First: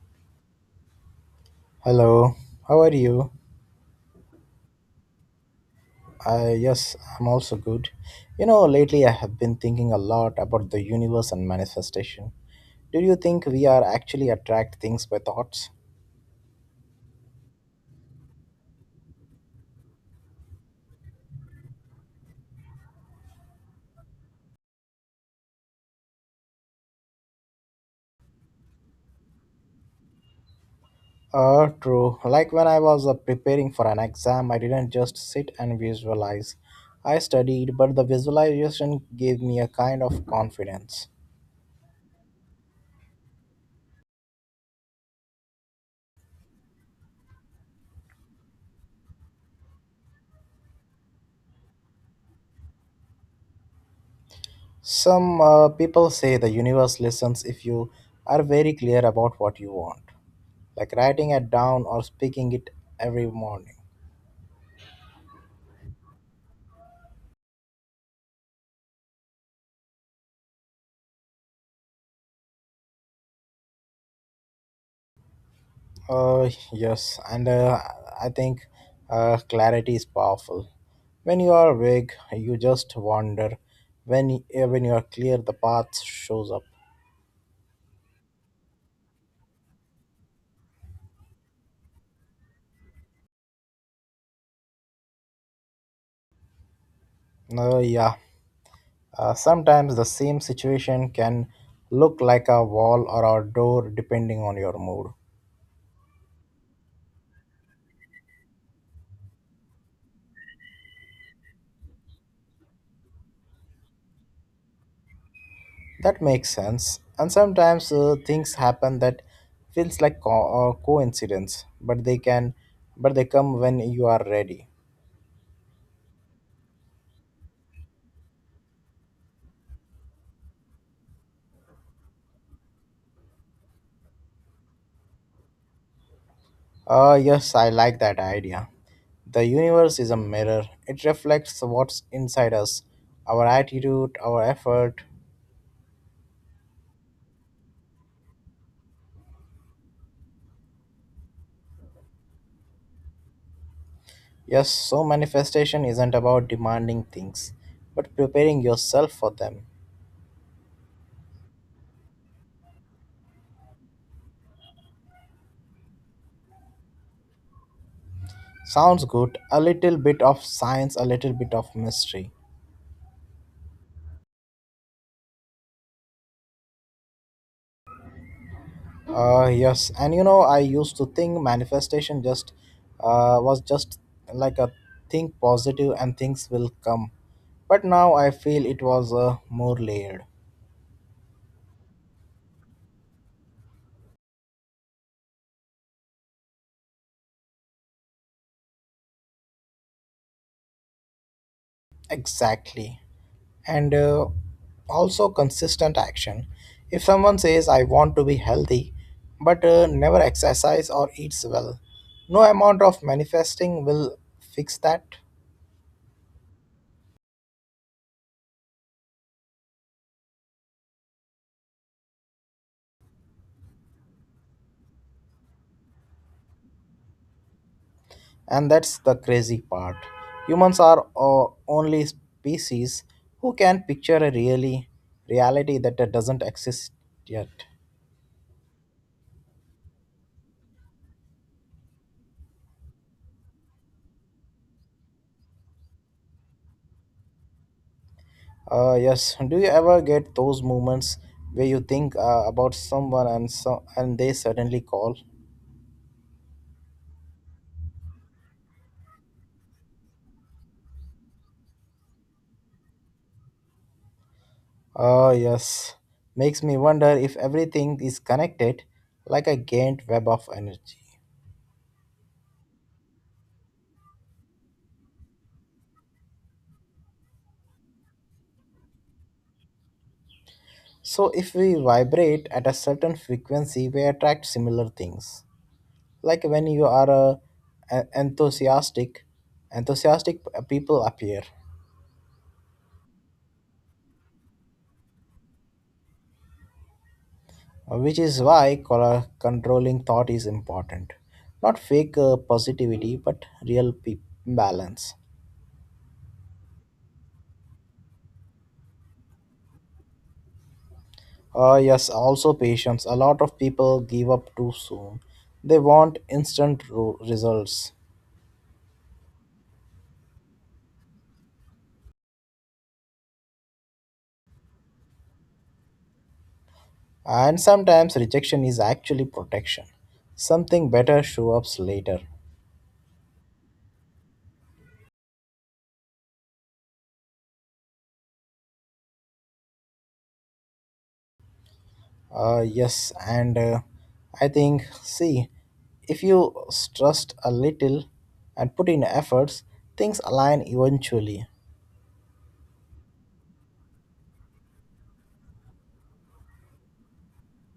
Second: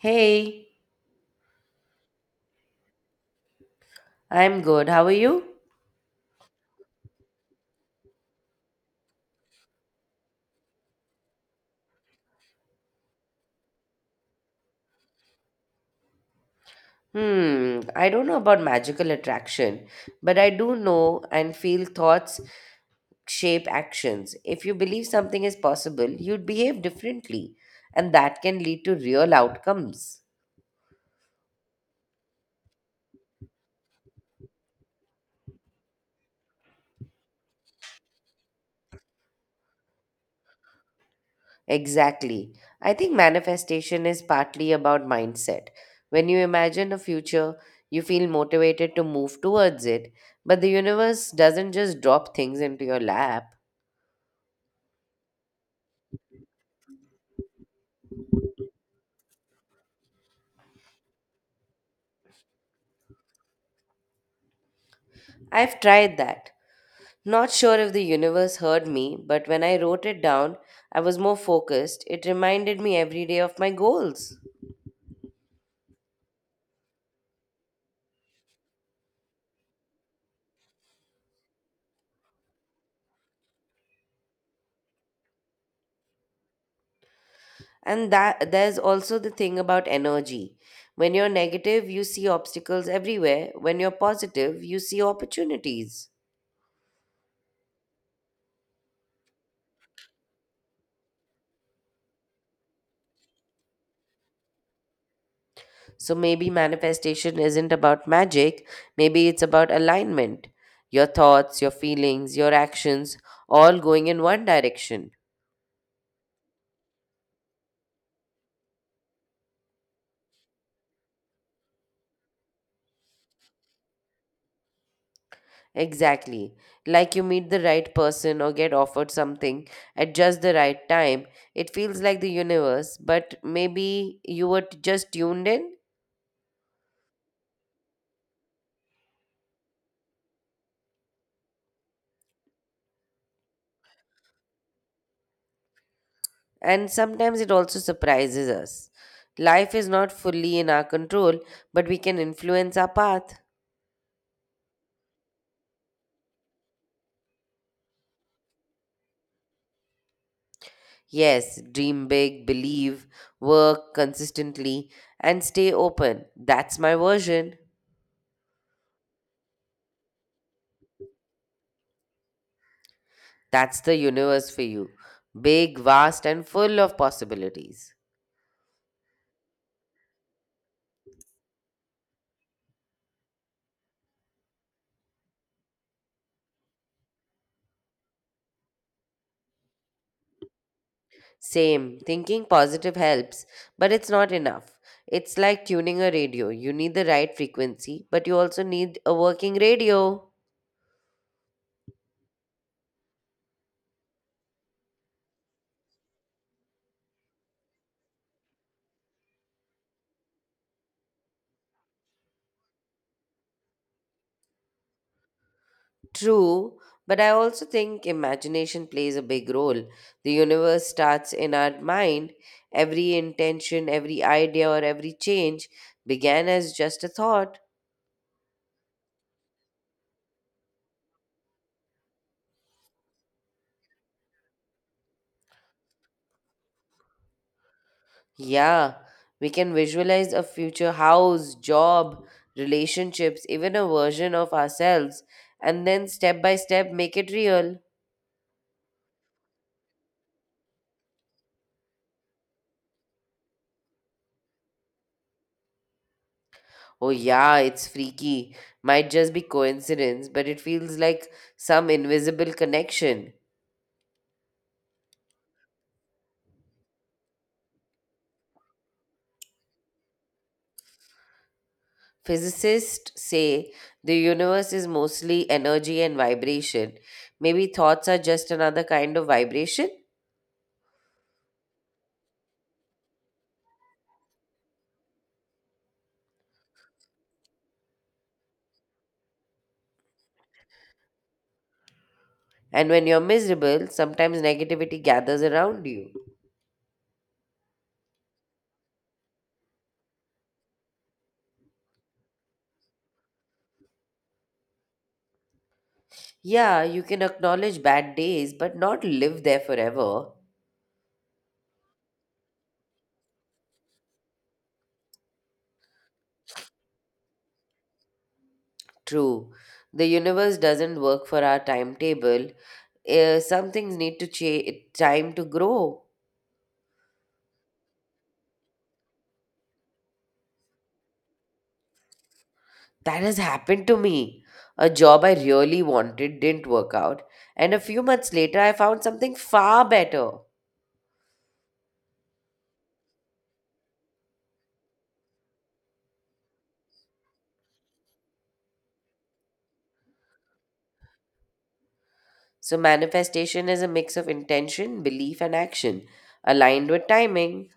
Hey, Hello, how are you? I'm good. How are you? Yes, I'm also good. You know, lately I have been thinking a lot about the universe and manifestation. Do you think we are actually attract things by thoughts? Hmm, I don't know about magical attraction, but I do know and feel thoughts shape actions. If you believe something is possible, you'd behave differently, and that can lead to real outcomes. True. Like when I was preparing for an exam, I didn't just sit and visualize. I studied, but the visualization gave me a kind of confidence. Exactly. I think manifestation is partly about mindset. When you imagine a future, you feel motivated to move towards it, but the universe doesn't just drop things into your lap. Some people say the universe listens if you are very clear about what you want. Like writing it down or speaking it every morning. I've tried that. Not sure if the universe heard me, but when I wrote it down, I was more focused. It reminded me every day of my goals. Yes, and I think clarity is powerful. When you are vague, you just wander. When you are clear, the path shows up. And that there's also the thing about energy. When you're negative, you see obstacles everywhere. When you're positive, you see opportunities. Yeah, sometimes the same situation can look like a wall or a door depending on your mood. So maybe manifestation isn't about magic, maybe it's about alignment. Your thoughts, your feelings, your actions all going in one direction. That makes sense. And sometimes things happen that feels like coincidence, but they come when you are ready. Exactly. Like you meet the right person or get offered something at just the right time. It feels like the universe, but maybe you were just tuned in, Yes, I like that idea. The universe is a mirror. It reflects what's inside us, our attitude, our effort. and sometimes it also surprises us. Life is not fully in our control, but we can influence our path. Yes, so manifestation isn't about demanding things, but preparing yourself for them. Yes, dream big, believe, work consistently, and stay open. That's my version. Sounds good. A little bit of science, a little bit of mystery. That's the universe for you. Big, vast, and full of possibilities. Yes, and you know, I used to think manifestation just was just like a think positive and things will come, but now I feel it was more layered. Same. Thinking positive helps, but it's not enough. It's like tuning a radio. You need the right frequency, but you also need a working radio. Exactly, and also consistent action. If someone says I want to be healthy, but never exercise or eats well, no amount of manifesting will fix that. True, but I also think imagination plays a big role. The universe starts in our mind. Every intention, every idea, or every change began as just a thought. And that's the crazy part. Humans are only species who can picture a really reality that doesn't exist yet. Yeah, we can visualize a future house, job, relationships, even a version of ourselves, and then step by step make it real. Yes. Do you ever get those moments where you think about someone and so and they suddenly call? Oh, yeah, it's freaky. Might just be coincidence, but it feels like some invisible connection. Ah, yes. Makes me wonder if everything is connected like a giant web of energy. Physicists say the universe is mostly energy and vibration. Maybe thoughts are just another kind of vibration. So, if we vibrate at a certain frequency, we attract similar things. Like when you are en- enthusiastic enthusiastic people appear, And when you're miserable, sometimes negativity gathers around you. which is why controlling thought is important, not fake positivity but real balance. Yeah, you can acknowledge bad days, but not live there forever. Yes, also patience. A lot of people give up too soon. They want instant results. True. The universe doesn't work for our timetable. Some things need to change, time to grow. And sometimes rejection is actually protection. Something better shows up later. That has happened to me. A job I really wanted didn't work out, and a few months later, I found something far better. Yes, and I think, see, if you trust a little and put in efforts, things align eventually. So, manifestation is a mix of intention, belief, and action, aligned with timing.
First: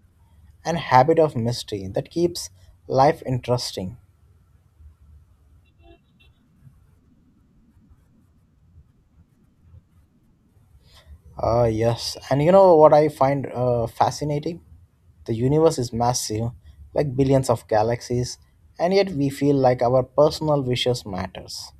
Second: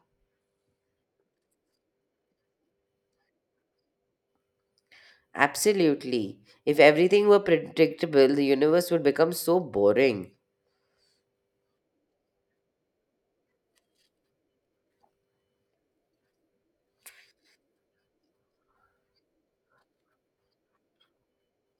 And habit of mystery that keeps life interesting. Absolutely. If everything were predictable, the universe would become so boring. Yes, and you know what I find fascinating? The universe is massive, like billions of galaxies, and yet we feel like our personal wishes matters.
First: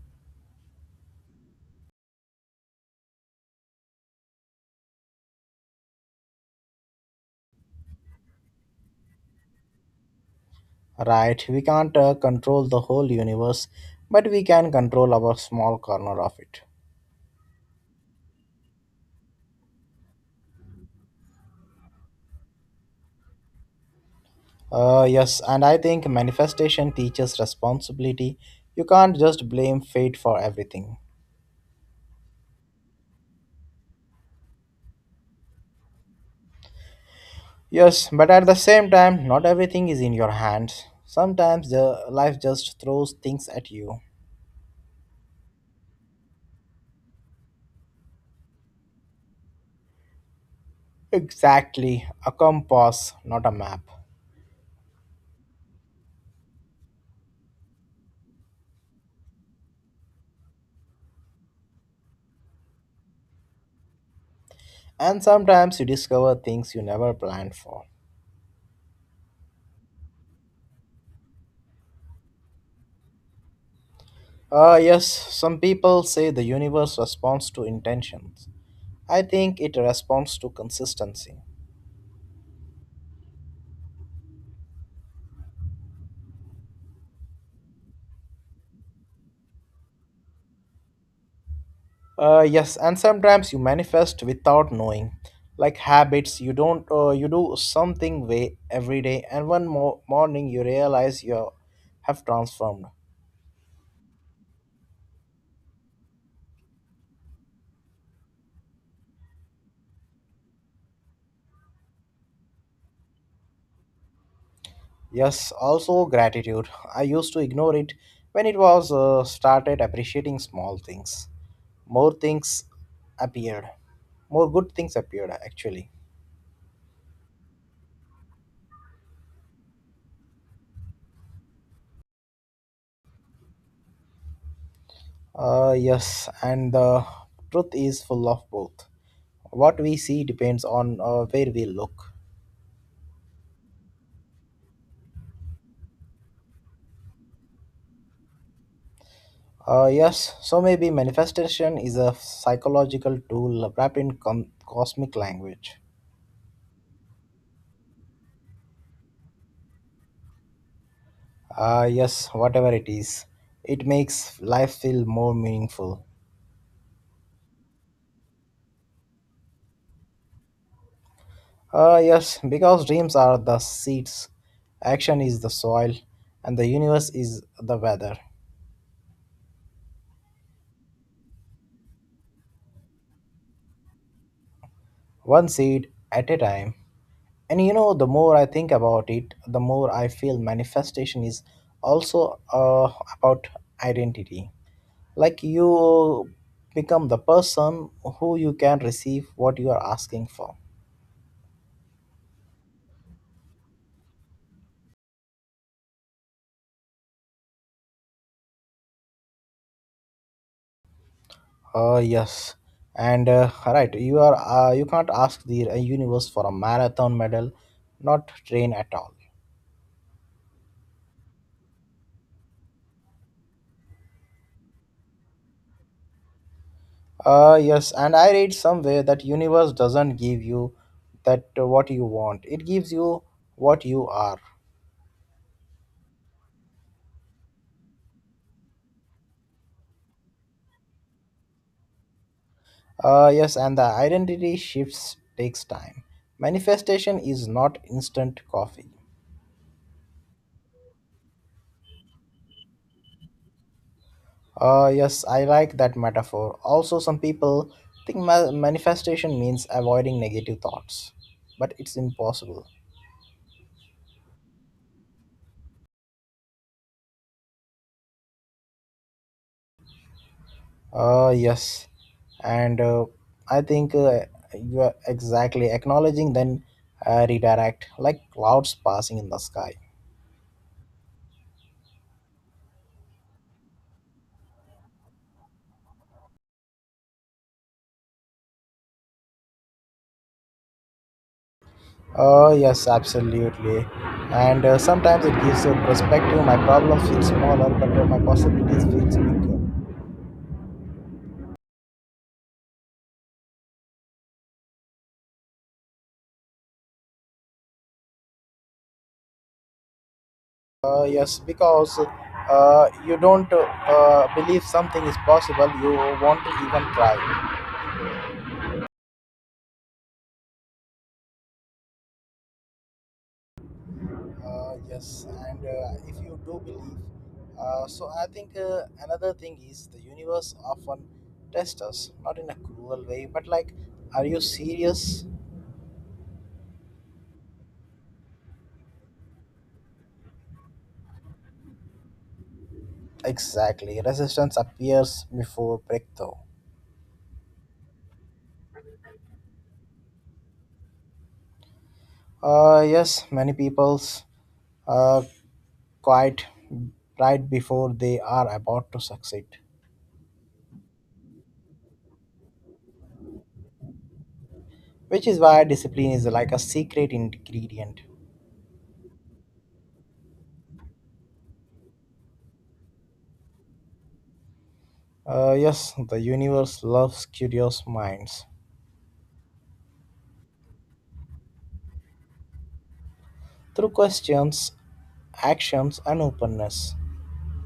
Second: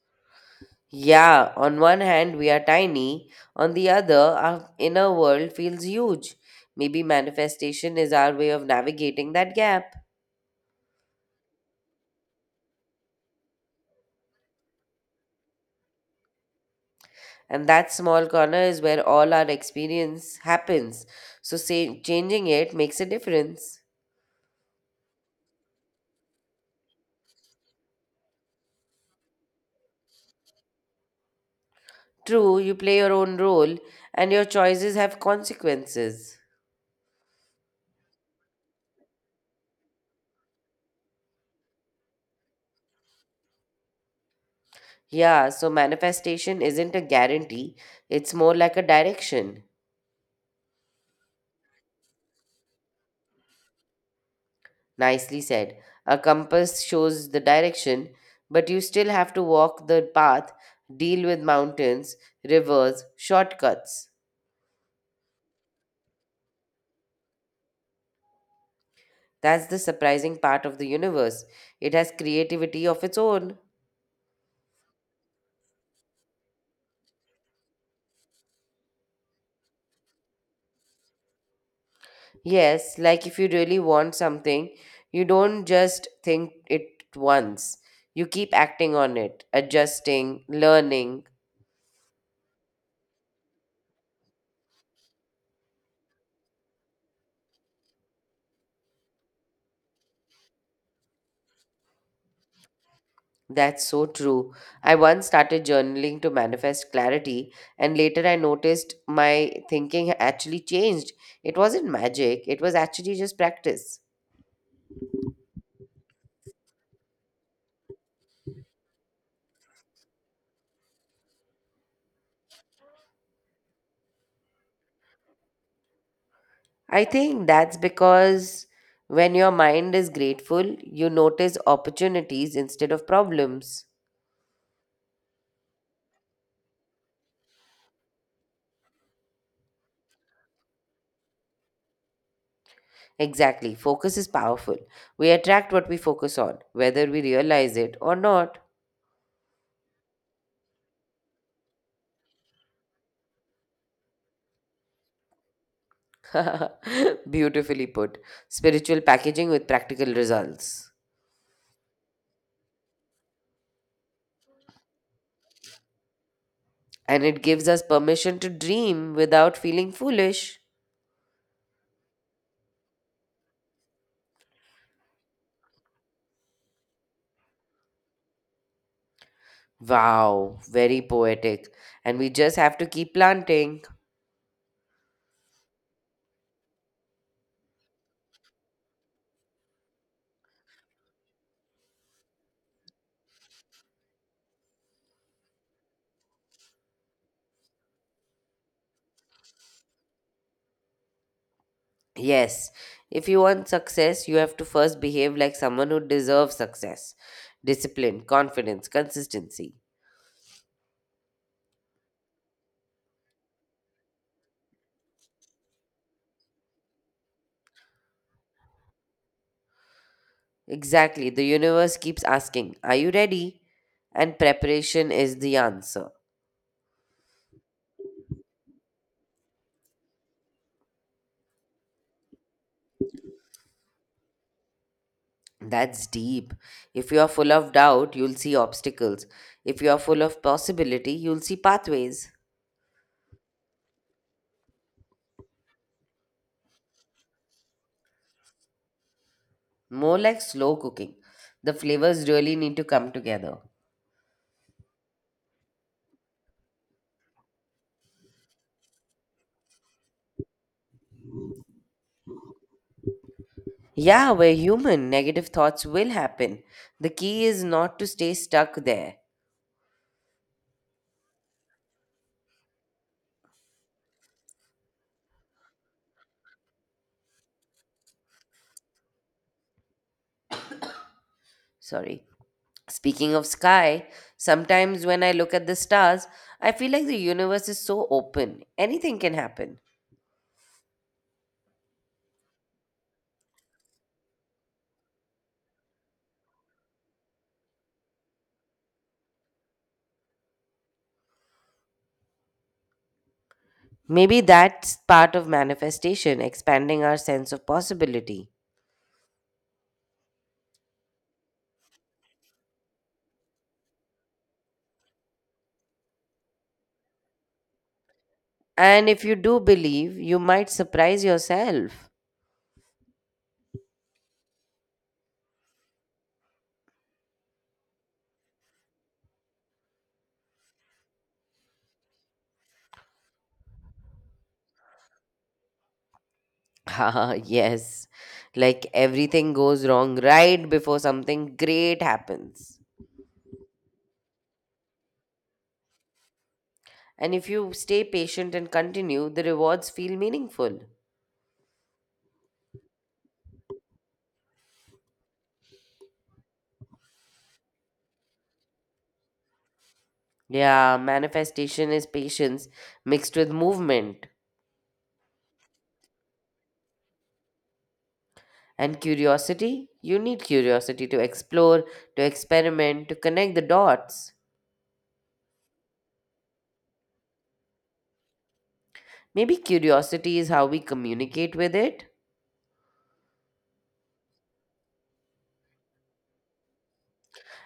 Yeah, on one hand, we are tiny, on the other, our inner world feels huge. Maybe manifestation is our way of navigating that gap. Right, we can't control the whole universe, but we can control our small corner of it. And that small corner is where all our experience happens. So, say, changing it makes a difference. Yes, and I think manifestation teaches responsibility. You can't just blame fate for everything. True, you play your own role, and your choices have consequences. Yes, but at the same time, not everything is in your hands. Sometimes the life just throws things at you. Yeah, so manifestation isn't a guarantee, it's more like a direction. Exactly, a compass, not a map. Nicely said. A compass shows the direction, but you still have to walk the path, deal with mountains, rivers, shortcuts. And sometimes you discover things you never planned for. That's the surprising part of the universe. It has creativity of its own. Ah, yes, some people say the universe responds to intentions. I think it responds to consistency. Yes, like if you really want something, you don't just think it once. You keep acting on it, adjusting, learning. Yes, and sometimes you manifest without knowing, like habits. You don't. You do something way every day, and one morning you realize you have transformed. That's so true. I once started journaling to manifest clarity, and later I noticed my thinking actually changed. It wasn't magic, it was actually just practice. Yes, also gratitude. I used to ignore it when it was started appreciating small things. More things appeared. More good things appeared actually. I think that's because when your mind is grateful, you notice opportunities instead of problems. Yes, and the truth is full of both. What we see depends on where we look. Exactly, focus is powerful. We attract what we focus on, whether we realize it or not. Yes, so maybe manifestation is a psychological tool wrapped in cosmic language. Beautifully put. Spiritual packaging with practical results. Yes, whatever it is, it makes life feel more meaningful. And it gives us permission to dream without feeling foolish. Yes, because dreams are the seeds, action is the soil, and the universe is the weather. Wow, very poetic. And we just have to keep planting. One seed at a time. And you know, the more I think about it, the more I feel manifestation is also about identity. Like you become the person who you can receive what you are asking for. Yes, if you want success, you have to first behave like someone who deserves success: discipline, confidence, consistency. Yes, and right you are you can't ask the universe for a marathon medal, not train at all. Exactly, the universe keeps asking, "Are you ready?" And preparation is the answer. Yes and I read somewhere that universe doesn't give you that what you want, it gives you what you are. That's deep. If you are full of doubt, you'll see obstacles. If you are full of possibility, you'll see pathways. Yes and the identity shifts takes time. Manifestation is not instant coffee. More like slow cooking. The flavors really need to come together. Yes, I like that metaphor. Also, some people think manifestation means avoiding negative thoughts, but it's impossible. Yeah, we're human. Negative thoughts will happen. The key is not to stay stuck there. Yes, and I think you are exactly acknowledging, then redirect, like clouds passing in the sky. Sorry. Speaking of sky, sometimes when I look at the stars, I feel like the universe is so open. Anything can happen. Oh, yes, absolutely. And sometimes it gives a perspective. My problem feels smaller, but my possibilities feels bigger. Maybe that's part of manifestation, expanding our sense of possibility. Yes, because you don't believe something is possible, you won't even try. And if you do believe, you might surprise yourself. Yes, and if you do believe, so I think another thing is the universe often tests us, not in a cruel way, but like, are you serious? Ah, yes. Like everything goes wrong right before something great happens. Exactly, resistance appears before breakthrough. And if you stay patient and continue, the rewards feel meaningful. Yes, many people's uh, quite right before they are about to succeed. Yeah, manifestation is patience mixed with movement. Which is why discipline is like a secret ingredient. And curiosity? You need curiosity to explore, to experiment, to connect the dots. Yes, the universe loves curious minds Maybe curiosity is how we communicate with it. through questions, actions, and openness.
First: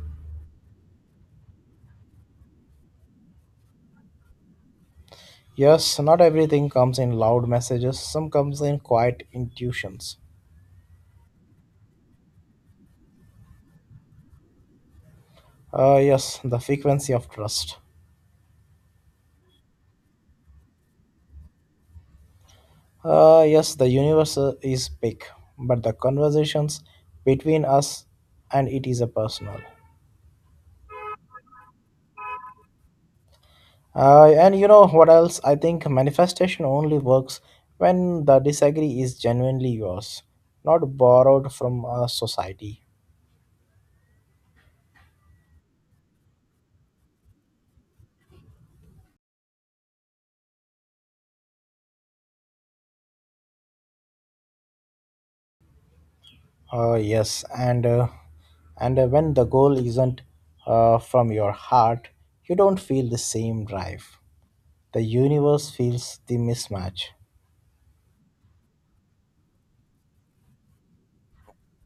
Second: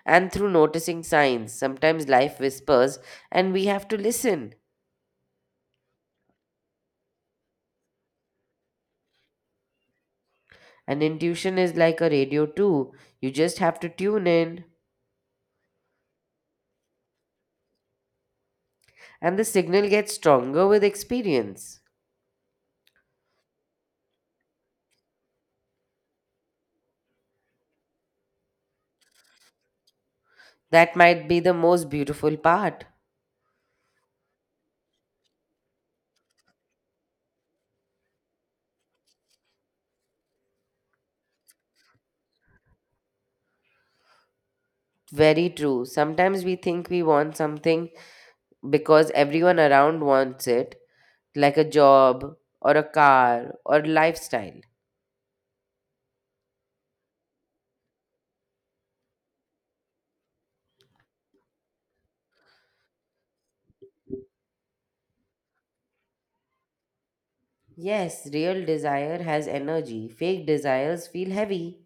And through noticing signs, sometimes life whispers and we have to listen. Yes, not everything comes in loud messages, some comes in quiet intuitions. And intuition is like a radio too. You just have to tune in, Yes, the frequency of trust. and the signal gets stronger with experience. Yes, the universe is big, but the conversations between us and it is a personal. That might be the most beautiful part. And you know what else? I think manifestation only works when the disagree is genuinely yours, not borrowed from a society. Very true. Sometimes we think we want something because everyone around wants it, like a job or a car or lifestyle. Yes, and when the goal isn't from your heart, you don't feel the same drive. The universe feels the mismatch. Yes, real desire has energy. Fake desires feel heavy.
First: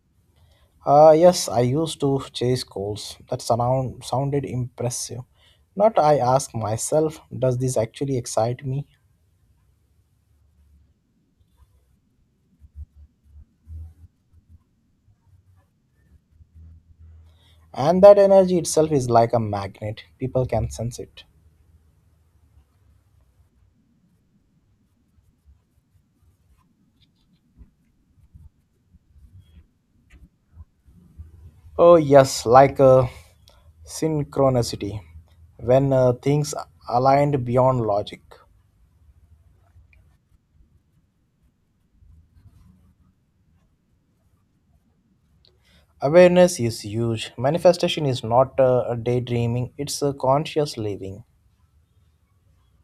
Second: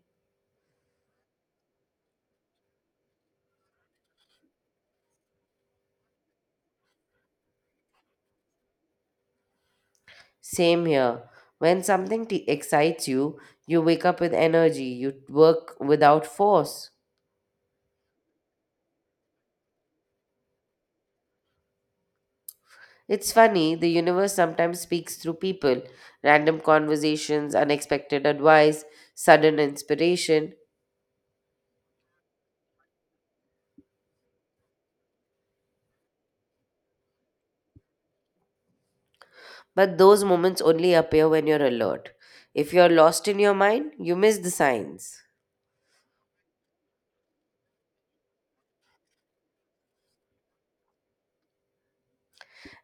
Yes, I used to chase goals that sounded impressive. Not I ask myself, does this actually excite me? Same here. When something excites you, you wake up with energy, you work without force. And that energy itself is like a magnet. People can sense it. It's funny, the universe sometimes speaks through people, random conversations, unexpected advice, sudden inspiration. Oh, yes, like a synchronicity. When things aligned beyond logic. But those moments only appear when you're alert. If you're lost in your mind, you miss the signs. Awareness is huge. Manifestation is not a daydreaming, it's a conscious living.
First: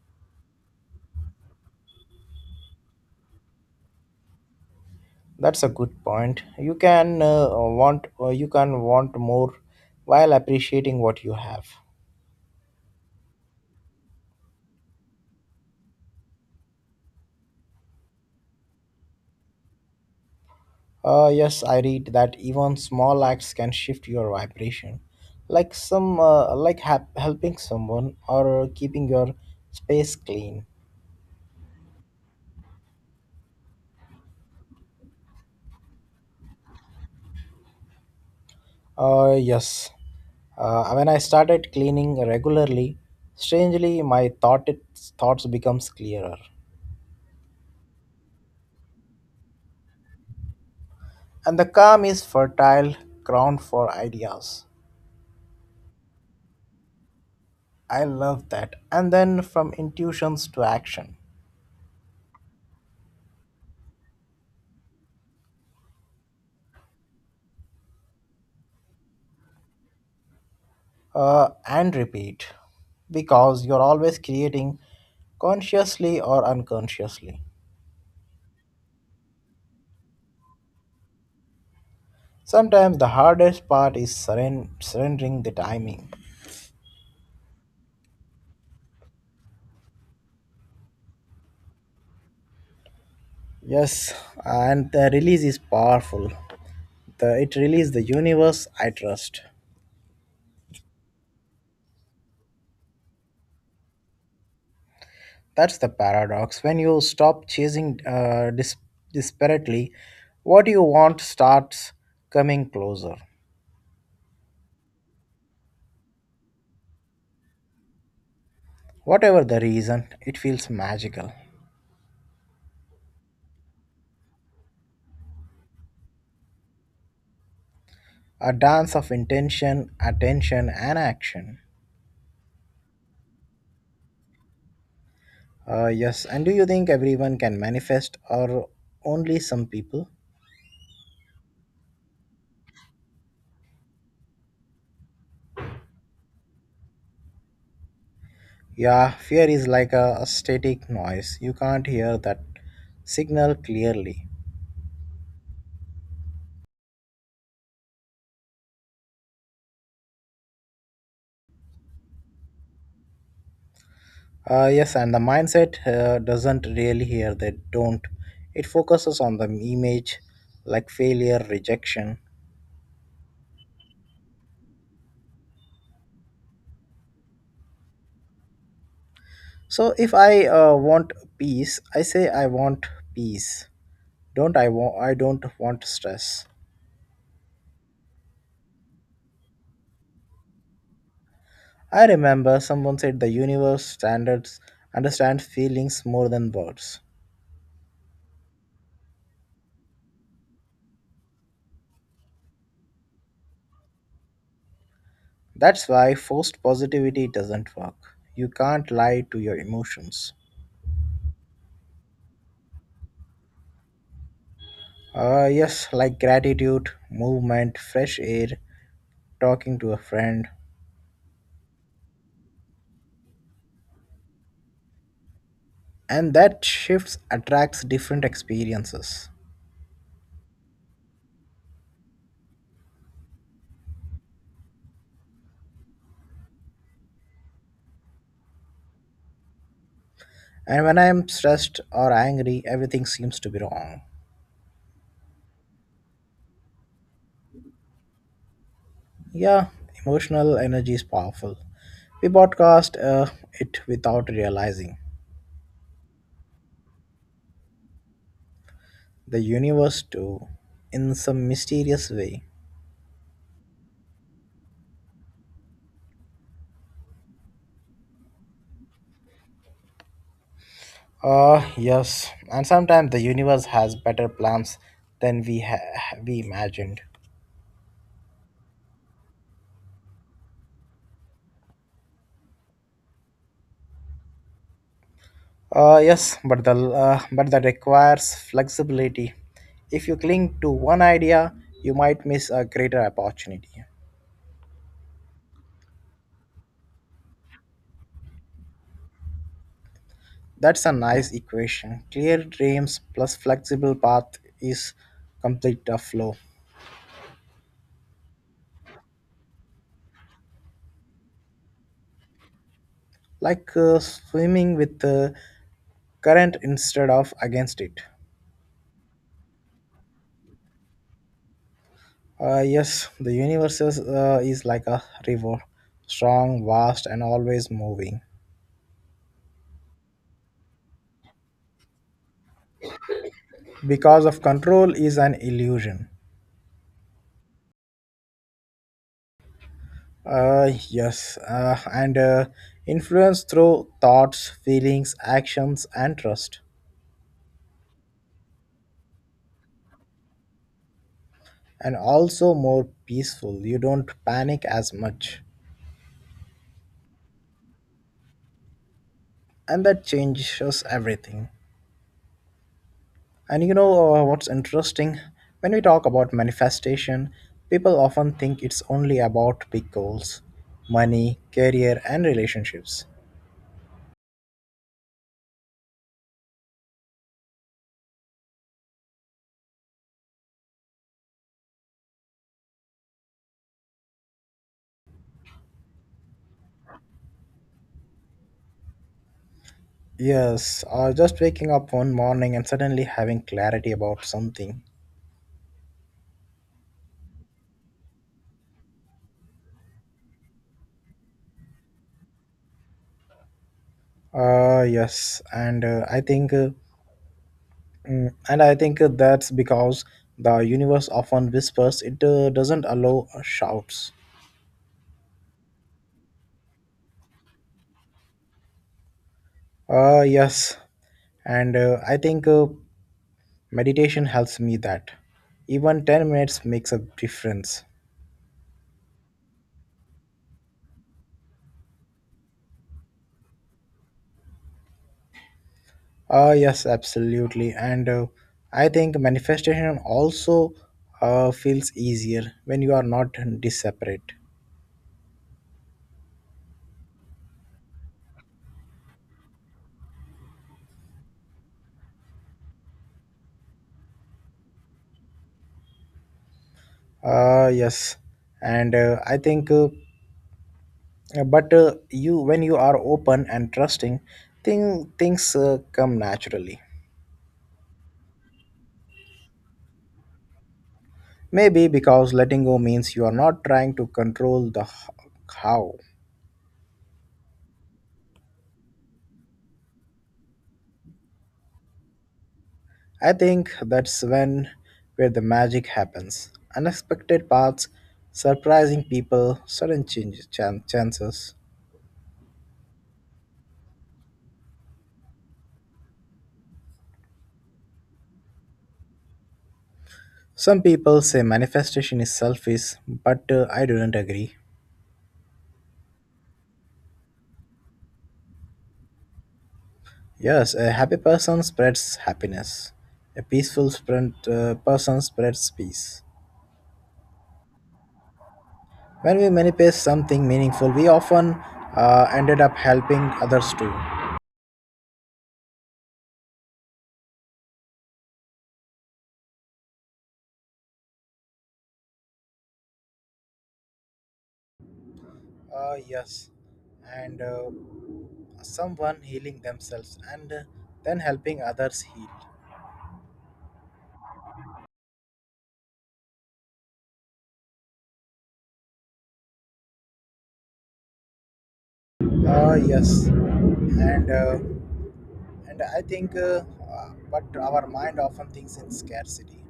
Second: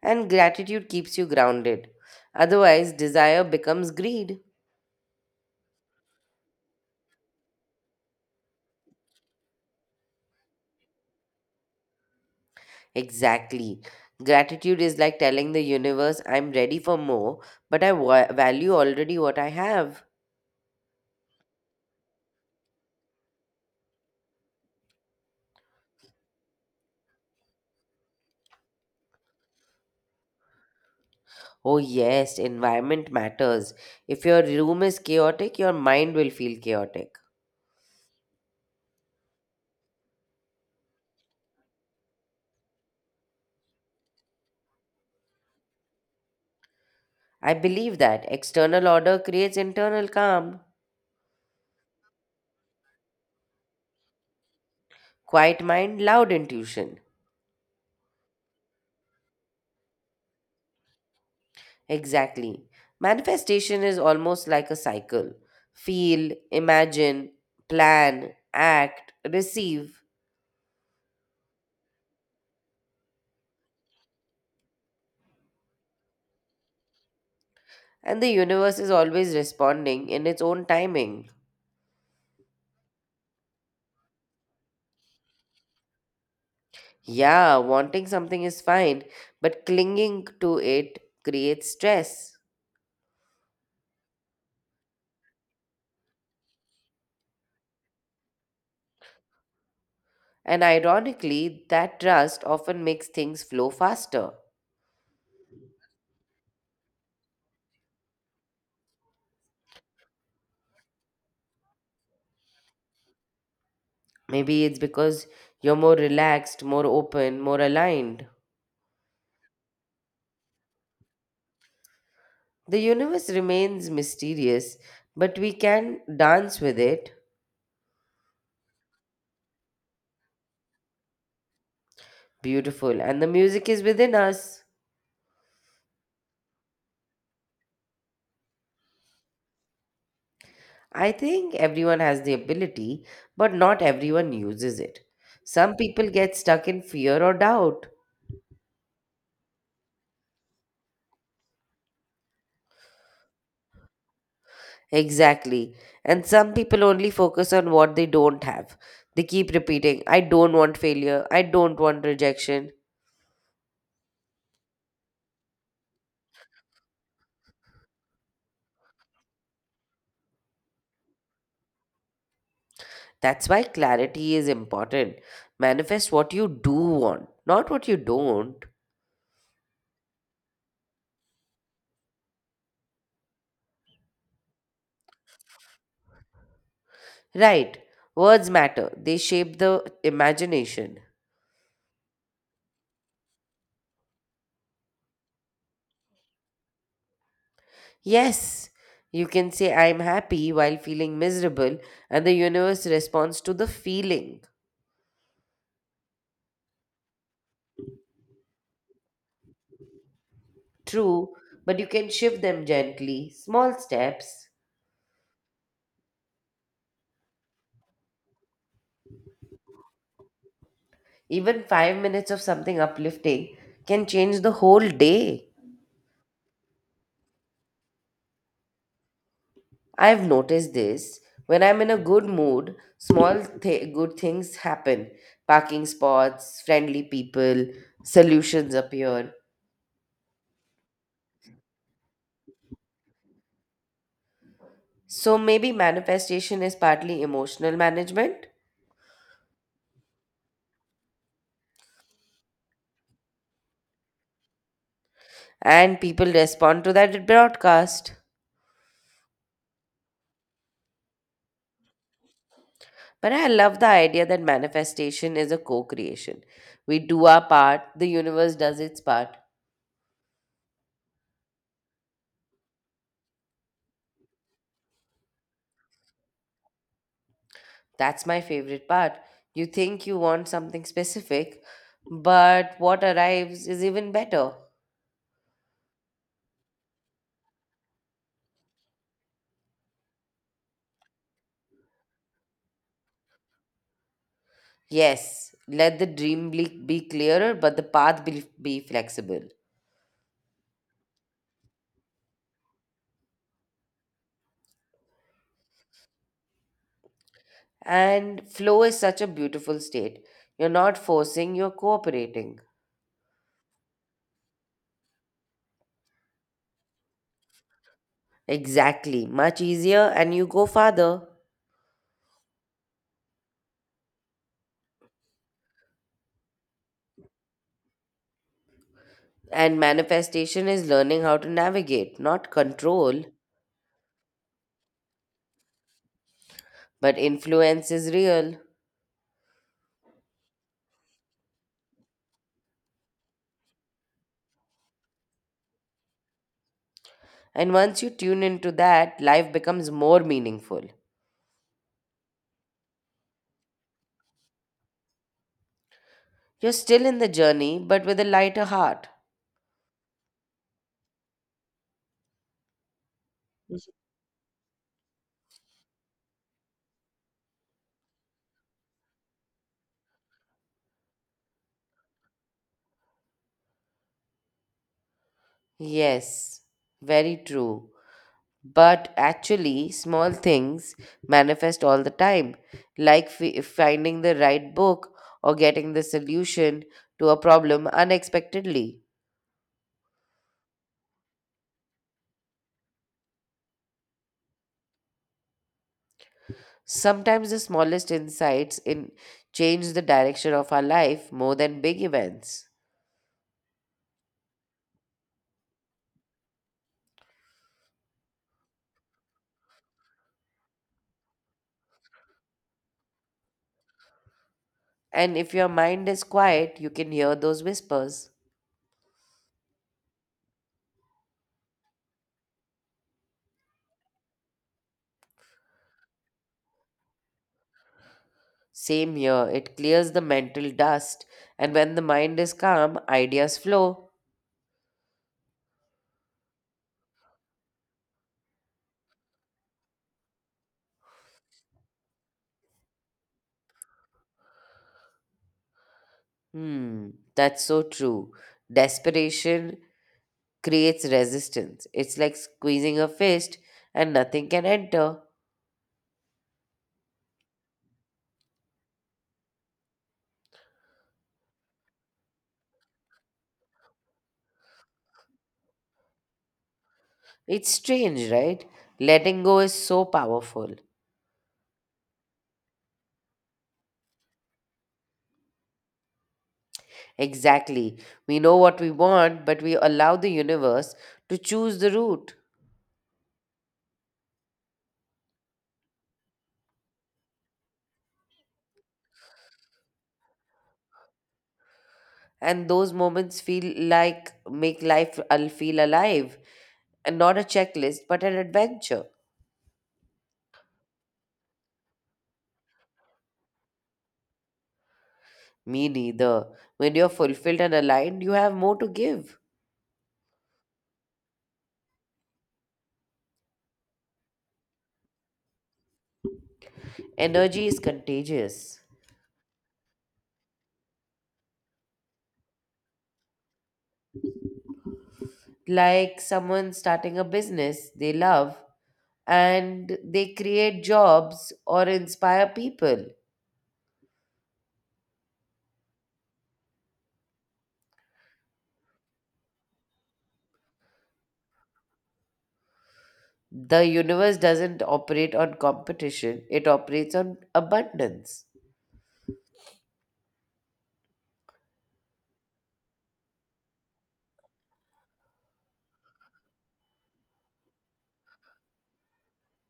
And gratitude keeps you grounded. Otherwise, desire becomes greed. That's a good point. You can want you can want more while appreciating what you have. Exactly. Gratitude is like telling the universe, I'm ready for more, but I value already what I have. Yes, I read that even small acts can shift your vibration, like some like helping someone or keeping your space clean. Oh, yes, environment matters. If your room is chaotic, your mind will feel chaotic. Yes, when I started cleaning regularly, strangely my thoughts becomes clearer, I believe that external order creates internal calm. and the calm is fertile ground for ideas. Quiet mind, loud intuition. I love that, and then from intuitions to action. Exactly. Manifestation is almost like a cycle: feel, imagine, plan, act, receive. And repeat because you're always creating consciously or unconsciously. And the universe is always responding in its own timing. Sometimes the hardest part is surrendering the timing. Yeah, wanting something is fine, but clinging to it creates stress. Yes, and the release is powerful. It releases the universe I trust. And ironically, that trust often makes things flow faster. That's the paradox. When you stop chasing disparately, what you want starts coming closer. Maybe it's because you're more relaxed, more open, more aligned. Whatever the reason, it feels magical. The universe remains mysterious, but we can dance with it. A dance of intention, attention, and action. Beautiful. And the music is within us. Yes, and do you think everyone can manifest or only some people? I think everyone has the ability, but not everyone uses it. Some people get stuck in fear or doubt. Yeah, fear is like a static noise. You can't hear that signal clearly. Exactly. And some people only focus on what they don't have. They keep repeating, "I don't want failure. I don't want rejection." Yes, and the mindset doesn't really hear that don't. It focuses on the image like failure, rejection. That's why clarity is important. Manifest what you do want, not what you don't. So if I want peace, I say I want peace. Don't I want I don't want stress. Right. Words matter, they shape the imagination. I remember someone said the universe standards understand feelings more than words. Yes, you can say, "I'm happy" while feeling miserable, and the universe responds to the feeling. That's why forced positivity doesn't work. You can't lie to your emotions. True, but you can shift them gently, small steps. Yes, like gratitude, movement, fresh air, talking to a friend. Even 5 minutes of something uplifting can change the whole day. And that shifts attracts different experiences. I've noticed this. When I'm in a good mood, small good things happen: parking spots, friendly people, solutions appear. And when I am stressed or angry, everything seems to be wrong. So maybe manifestation is partly emotional management, Yeah, emotional energy is powerful. We broadcast it without realizing. and people respond to that broadcast. The universe too, in some mysterious way. But I love the idea that manifestation is a co creation. We do our part, the universe does its part. Ah, yes, and sometimes the universe has better plans than we imagined. That's my favorite part. You think you want something specific, but what arrives is even better. Yes, but that requires flexibility. If you cling to one idea, you might miss a greater opportunity. Yes, let the dream be clearer, but the path be flexible. That's a nice equation. Clear dreams plus flexible path is complete a flow, And flow is such a beautiful state. You're not forcing, you're cooperating. like swimming with the current instead of against it. Exactly. Much easier, and you go farther. Yes, the universe is like a river, strong, vast, and always moving. And manifestation is learning how to navigate, not control, Because of control is an illusion. but influence is real. Yes, and influence through thoughts, feelings, actions, and trust. And once you tune into that, life becomes more meaningful. And also more peaceful. You don't panic as much. You're still in the journey, but with a lighter heart. And that changes everything. And you know what's interesting? When we talk about manifestation, people often think it's only about big goals, money, career, and relationships. Yes, very true. But actually, small things manifest all the time, like finding the right book or getting the solution to a problem unexpectedly. Yes, just waking up one morning and suddenly having clarity about something. Sometimes the smallest insights in change the direction of our life more than big events. Yes, and I think, mm, and I think that's because the universe often whispers; it doesn't allow shouts. And if your mind is quiet, you can hear those whispers. Yes, and I think meditation helps me that. Even 10 minutes makes a difference. Same here, it clears the mental dust, and when the mind is calm, ideas flow. Ah, yes, absolutely. And I think manifestation also feels easier when you are not disseparate. Hmm, that's so true. Desperation creates resistance. It's like squeezing a fist and nothing can enter. Ah, yes. And I think, but you when you are open and trusting, things come naturally. It's strange, right? Letting go is so powerful. Maybe because letting go means you are not trying to control the how. Exactly. We know what we want, but we allow the universe to choose the route. I think that's when where the magic happens. Unexpected paths, surprising people, sudden changes, chances. And those moments feel like make life al- feel alive and not a checklist, but an adventure. Some people say manifestation is selfish, but I don't agree. Me neither. When you're fulfilled and aligned, you have more to give. Yes, a happy person spreads happiness. A person spreads peace. Energy is contagious. When we manifest something meaningful, we often ended up helping others too. Like someone starting a business they love and they create jobs or inspire people. Yes, and someone healing themselves and then helping others heal. The universe doesn't operate on competition, it operates on abundance. Uh, yes and uh, and I think But our mind often thinks in scarcity:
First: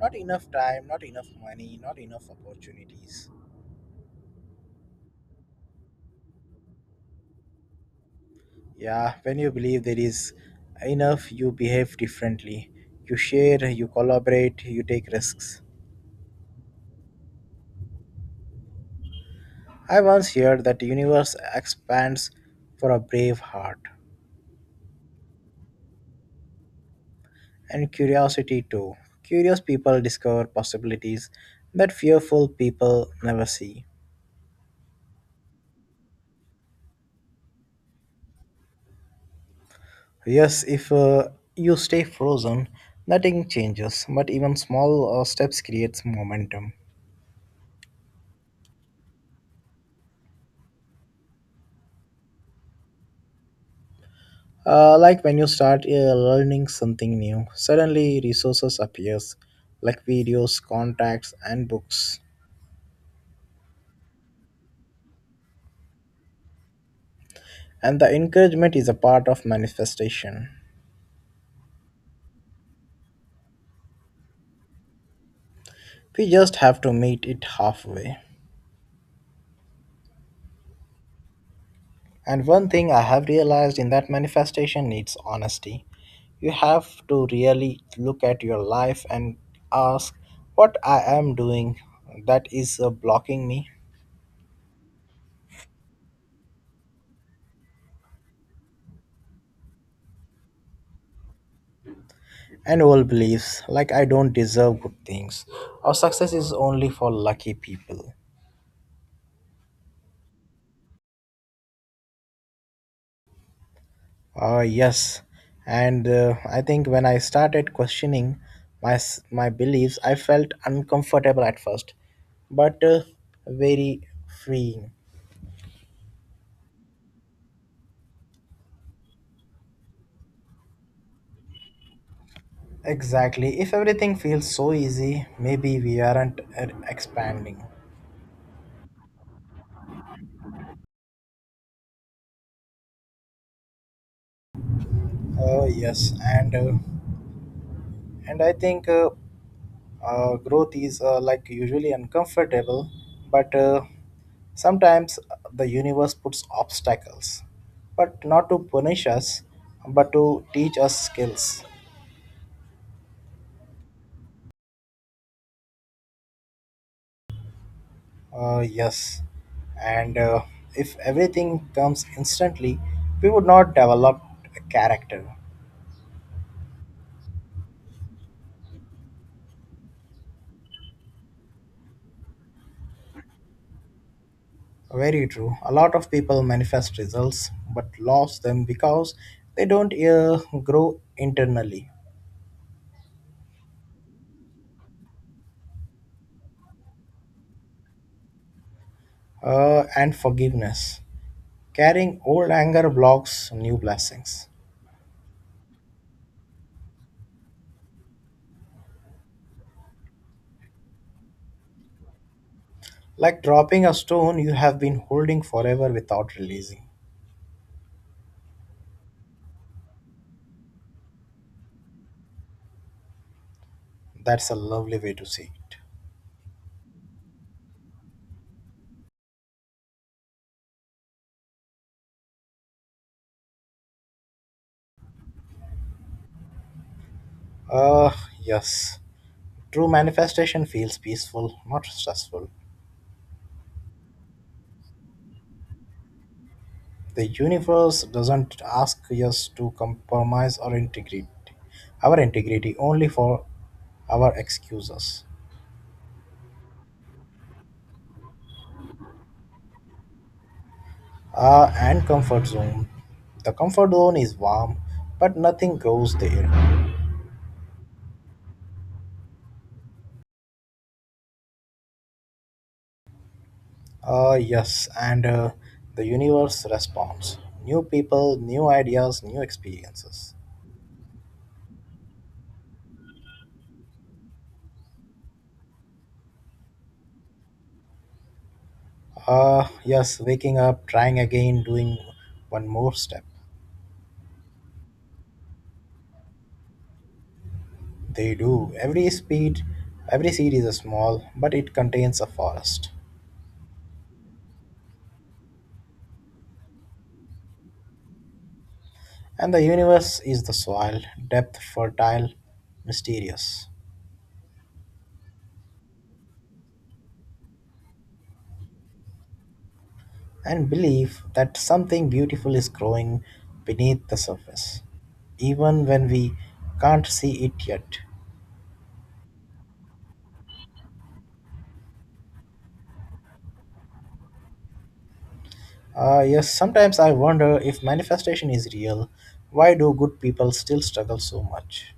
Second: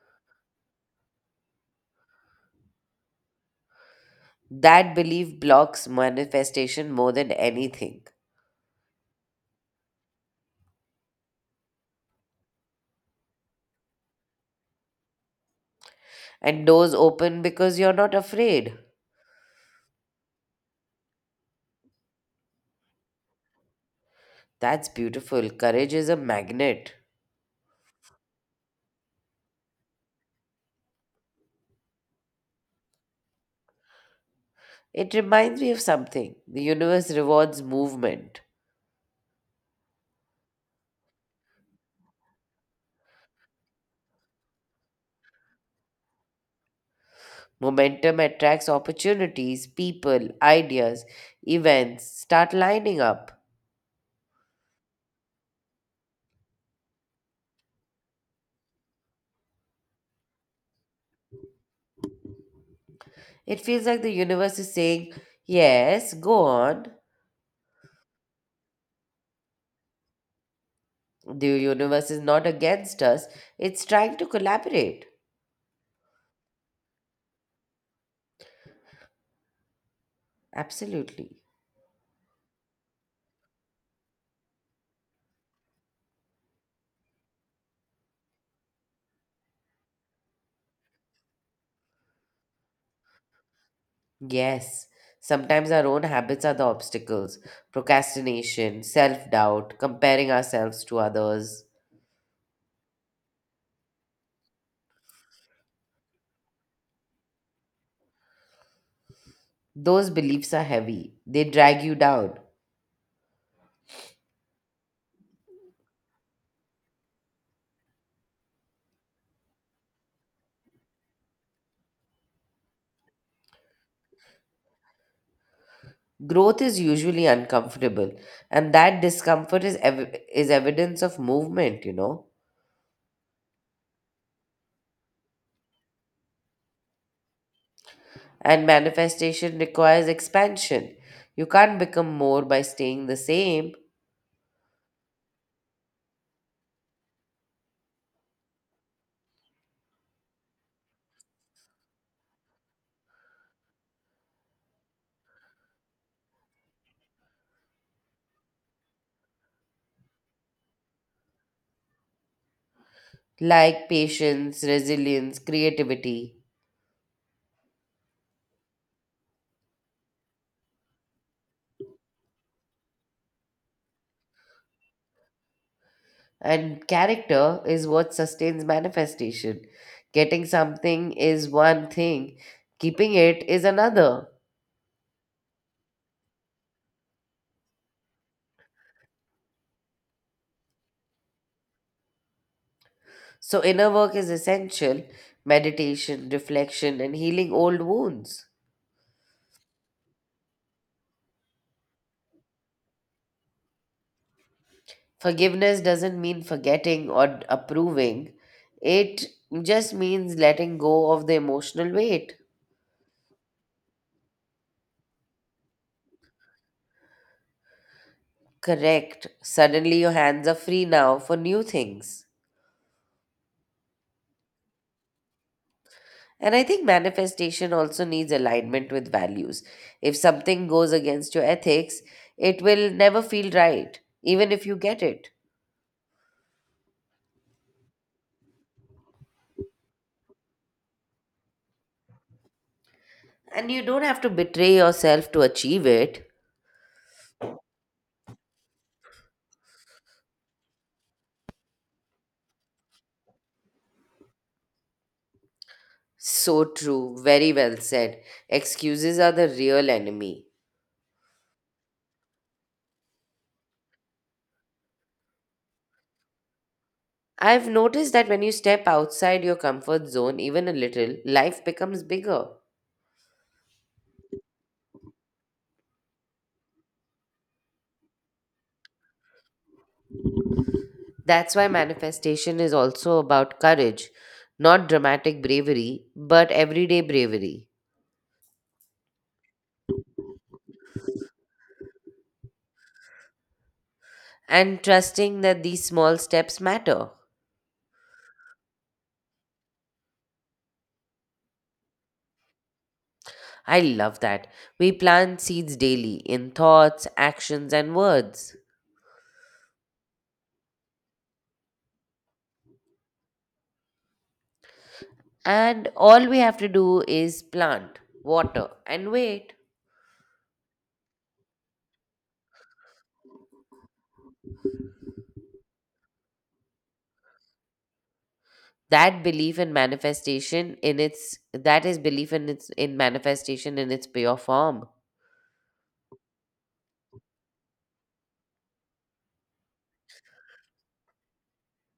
not enough time, not enough money, not enough opportunities. That belief blocks manifestation more than anything. Yeah, when you believe there is enough, you behave differently. You share, you collaborate, you take risks. And doors open because you're not afraid. I once heard that the universe expands for a brave heart. That's beautiful. Courage is a magnet. And curiosity too. Curious people discover possibilities that fearful people never see. It reminds me of something. The universe rewards movement. Yes, if you stay frozen, nothing changes, but even small steps creates momentum. Momentum attracts opportunities, people, ideas, events start lining up. Like when you start learning something new, suddenly resources appears, like videos, contacts and books. It feels like the universe is saying, "Yes, go on." And the encouragement is a part of manifestation. The universe is not against us, it's trying to collaborate. We just have to meet it halfway. Absolutely. And one thing I have realized in that manifestation needs honesty. You have to really look at your life and ask, what I am doing that is blocking me? Yes. Sometimes our own habits are the obstacles: procrastination, self doubt, comparing ourselves to others. And old beliefs like, I don't deserve good things, or success is only for lucky people. Those beliefs are heavy, they drag you down. Yes, and I think when I started questioning my beliefs, I felt uncomfortable at first, but very freeing. Growth is usually uncomfortable, and that discomfort is evidence of movement, you know. Exactly. If everything feels so easy, maybe we aren't expanding. And manifestation requires expansion. You can't become more by staying the same, Yes, and I think Growth is like usually uncomfortable, but sometimes the universe puts obstacles, but not to punish us, but to teach us skills. like patience, resilience, creativity. Yes, and If everything comes instantly, we would not develop a character. And character is what sustains manifestation. Getting something is one thing, keeping it is another. Very true. A lot of people manifest results but lose them because they don't grow internally. So, inner work is essential: meditation, reflection, and healing old wounds. And forgiveness. Carrying old anger blocks new blessings. Forgiveness doesn't mean forgetting or approving, it just means letting go of the emotional weight. Like dropping a stone you have been holding forever without releasing. Correct. Suddenly, your hands are free now for new things. That's a lovely way to see it. And I think manifestation also needs alignment with values. If something goes against your ethics, it will never feel right, even if you get it. Uh, yes. True manifestation feels peaceful, not stressful. And you don't have to betray yourself to achieve it. The universe doesn't ask us to compromise our integrity only for our excuses. So true. Very well said. Excuses are the real enemy. Ah, and comfort zone. The comfort zone is warm, but nothing grows there. I've noticed that when you step outside your comfort zone, even a little, life becomes bigger. Ah, yes, and the universe responds. New people, new ideas, new experiences. That's why manifestation is also about courage, not dramatic bravery, but everyday bravery, Ah, yes, waking up, trying again, doing one more step. and trusting that these small steps matter. They do. Every speed, every seed is a small, but it contains a forest. I love that. We plant seeds daily in thoughts, actions, and words. And the universe is the soil, depth, fertile, mysterious. And all we have to do is plant, water, and wait. And believe that something beautiful is growing beneath the surface, even when we can't see it yet. That is belief in manifestation in its pure form. Ah, yes, sometimes I wonder if manifestation is real. Why do good people still struggle so much?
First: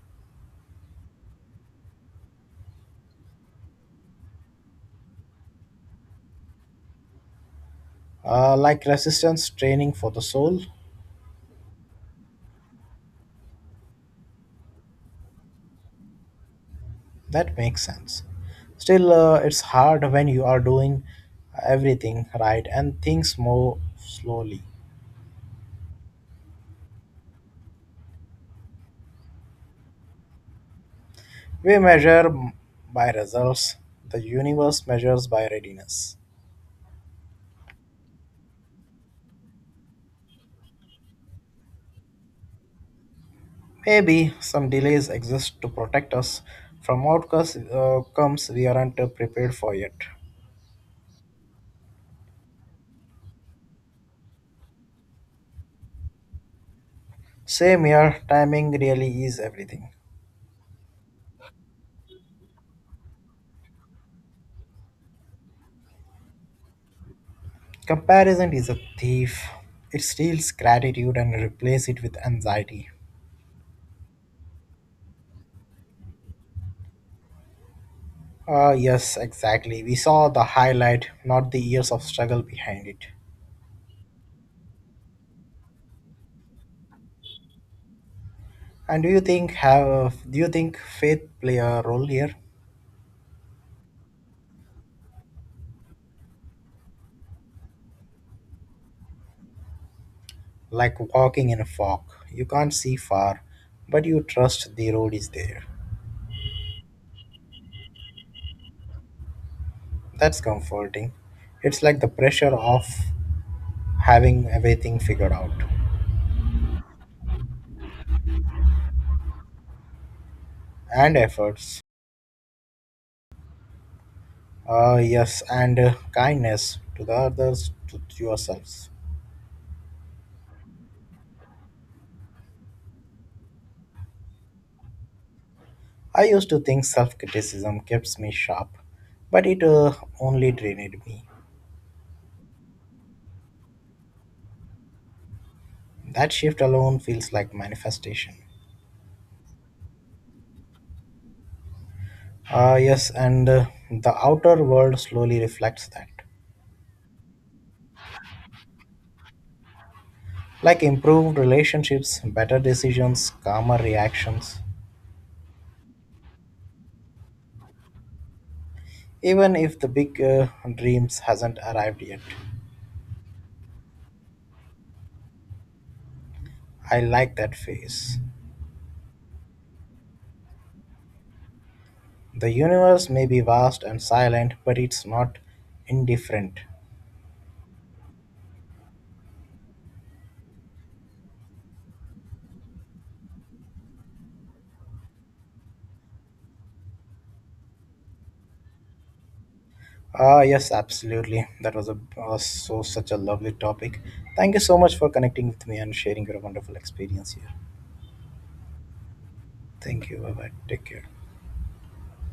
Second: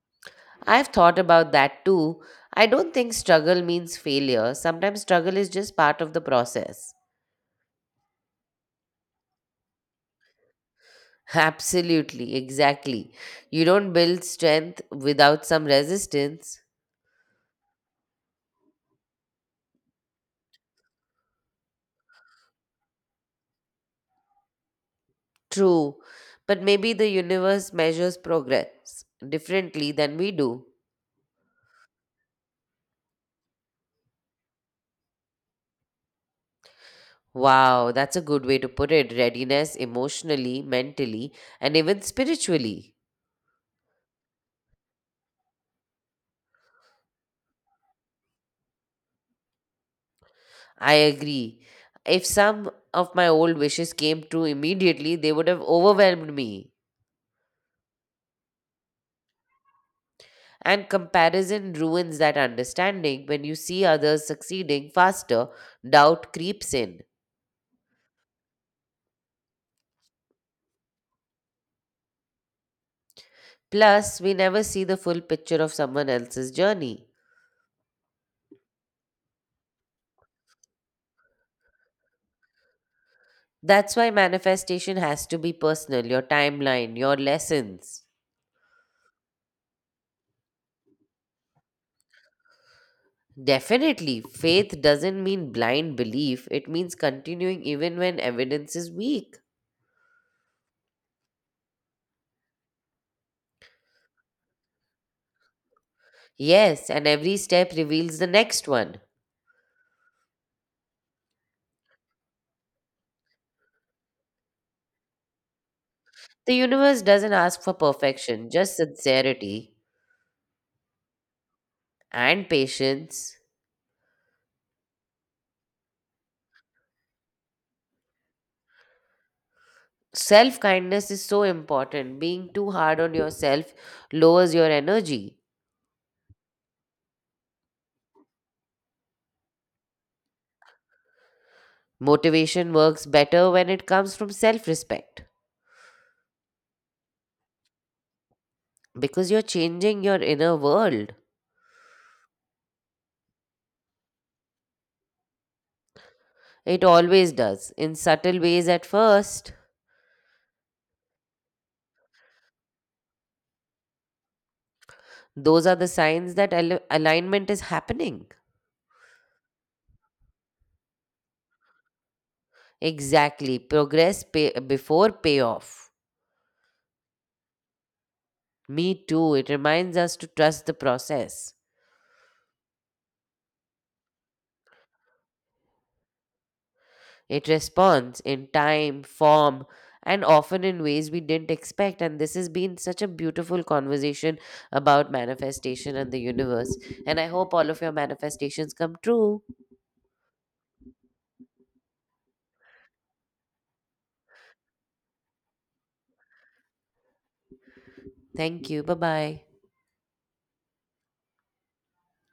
I've thought about that too. I don't think struggle means failure, sometimes struggle is just part of the process. Like resistance training for the soul? Absolutely, exactly. You don't build strength without some resistance. That makes sense. Still, it's hard when you are doing everything right and things move slowly. True, but maybe the universe measures progress differently than we do. We measure by results, the universe measures by readiness. Wow, that's a good way to put it, readiness emotionally, mentally, and even spiritually. Maybe some delays exist to protect us from outcomes comes we aren't prepared for yet. I agree. If some of my old wishes came true immediately, they would have overwhelmed me. Same here, timing really is everything. And comparison ruins that understanding. When you see others succeeding faster, doubt creeps in. Comparison is a thief. It steals gratitude and replaces it with anxiety. Plus, we never see the full picture of someone else's journey. Ah, yes, exactly. We saw the highlight, not the years of struggle behind it. That's why manifestation has to be personal, your timeline, your lessons. And do you think faith play a role here? Definitely, faith doesn't mean blind belief, it means continuing even when evidence is weak. Like walking in a fog. You can't see far, but you trust the road is there. Yes, and every step reveals the next one. That's comforting. It's like the pressure of having everything figured out The universe doesn't ask for perfection, just sincerity and efforts. and patience. Yes, and kindness to the others, to yourselves. Self kindness is so important. Being too hard on yourself lowers your energy. I used to think self criticism keeps me sharp, but it only drained me. Motivation works better when it comes from self respect That shift alone feels like manifestation. because you're changing your inner world. Ah, yes, and the outer world slowly reflects that. It always does, in subtle ways at first. Like improved relationships, better decisions, calmer reactions, Those are the signs that alignment is happening. even if the big dreams hasn't arrived yet. Exactly. Progress before payoff. I like that phase. Me too. It reminds us to trust the process. The universe may be vast and silent, but it's not indifferent. It responds in time, form, and often in ways we didn't expect. And this has been such a beautiful conversation about manifestation and the universe. And I hope all of your manifestations come true. Ah, yes, absolutely. That was so such a lovely topic. Thank you so much for connecting with me and sharing your wonderful experience here. Thank you. Bye bye. Thank you. Bye bye. Take care.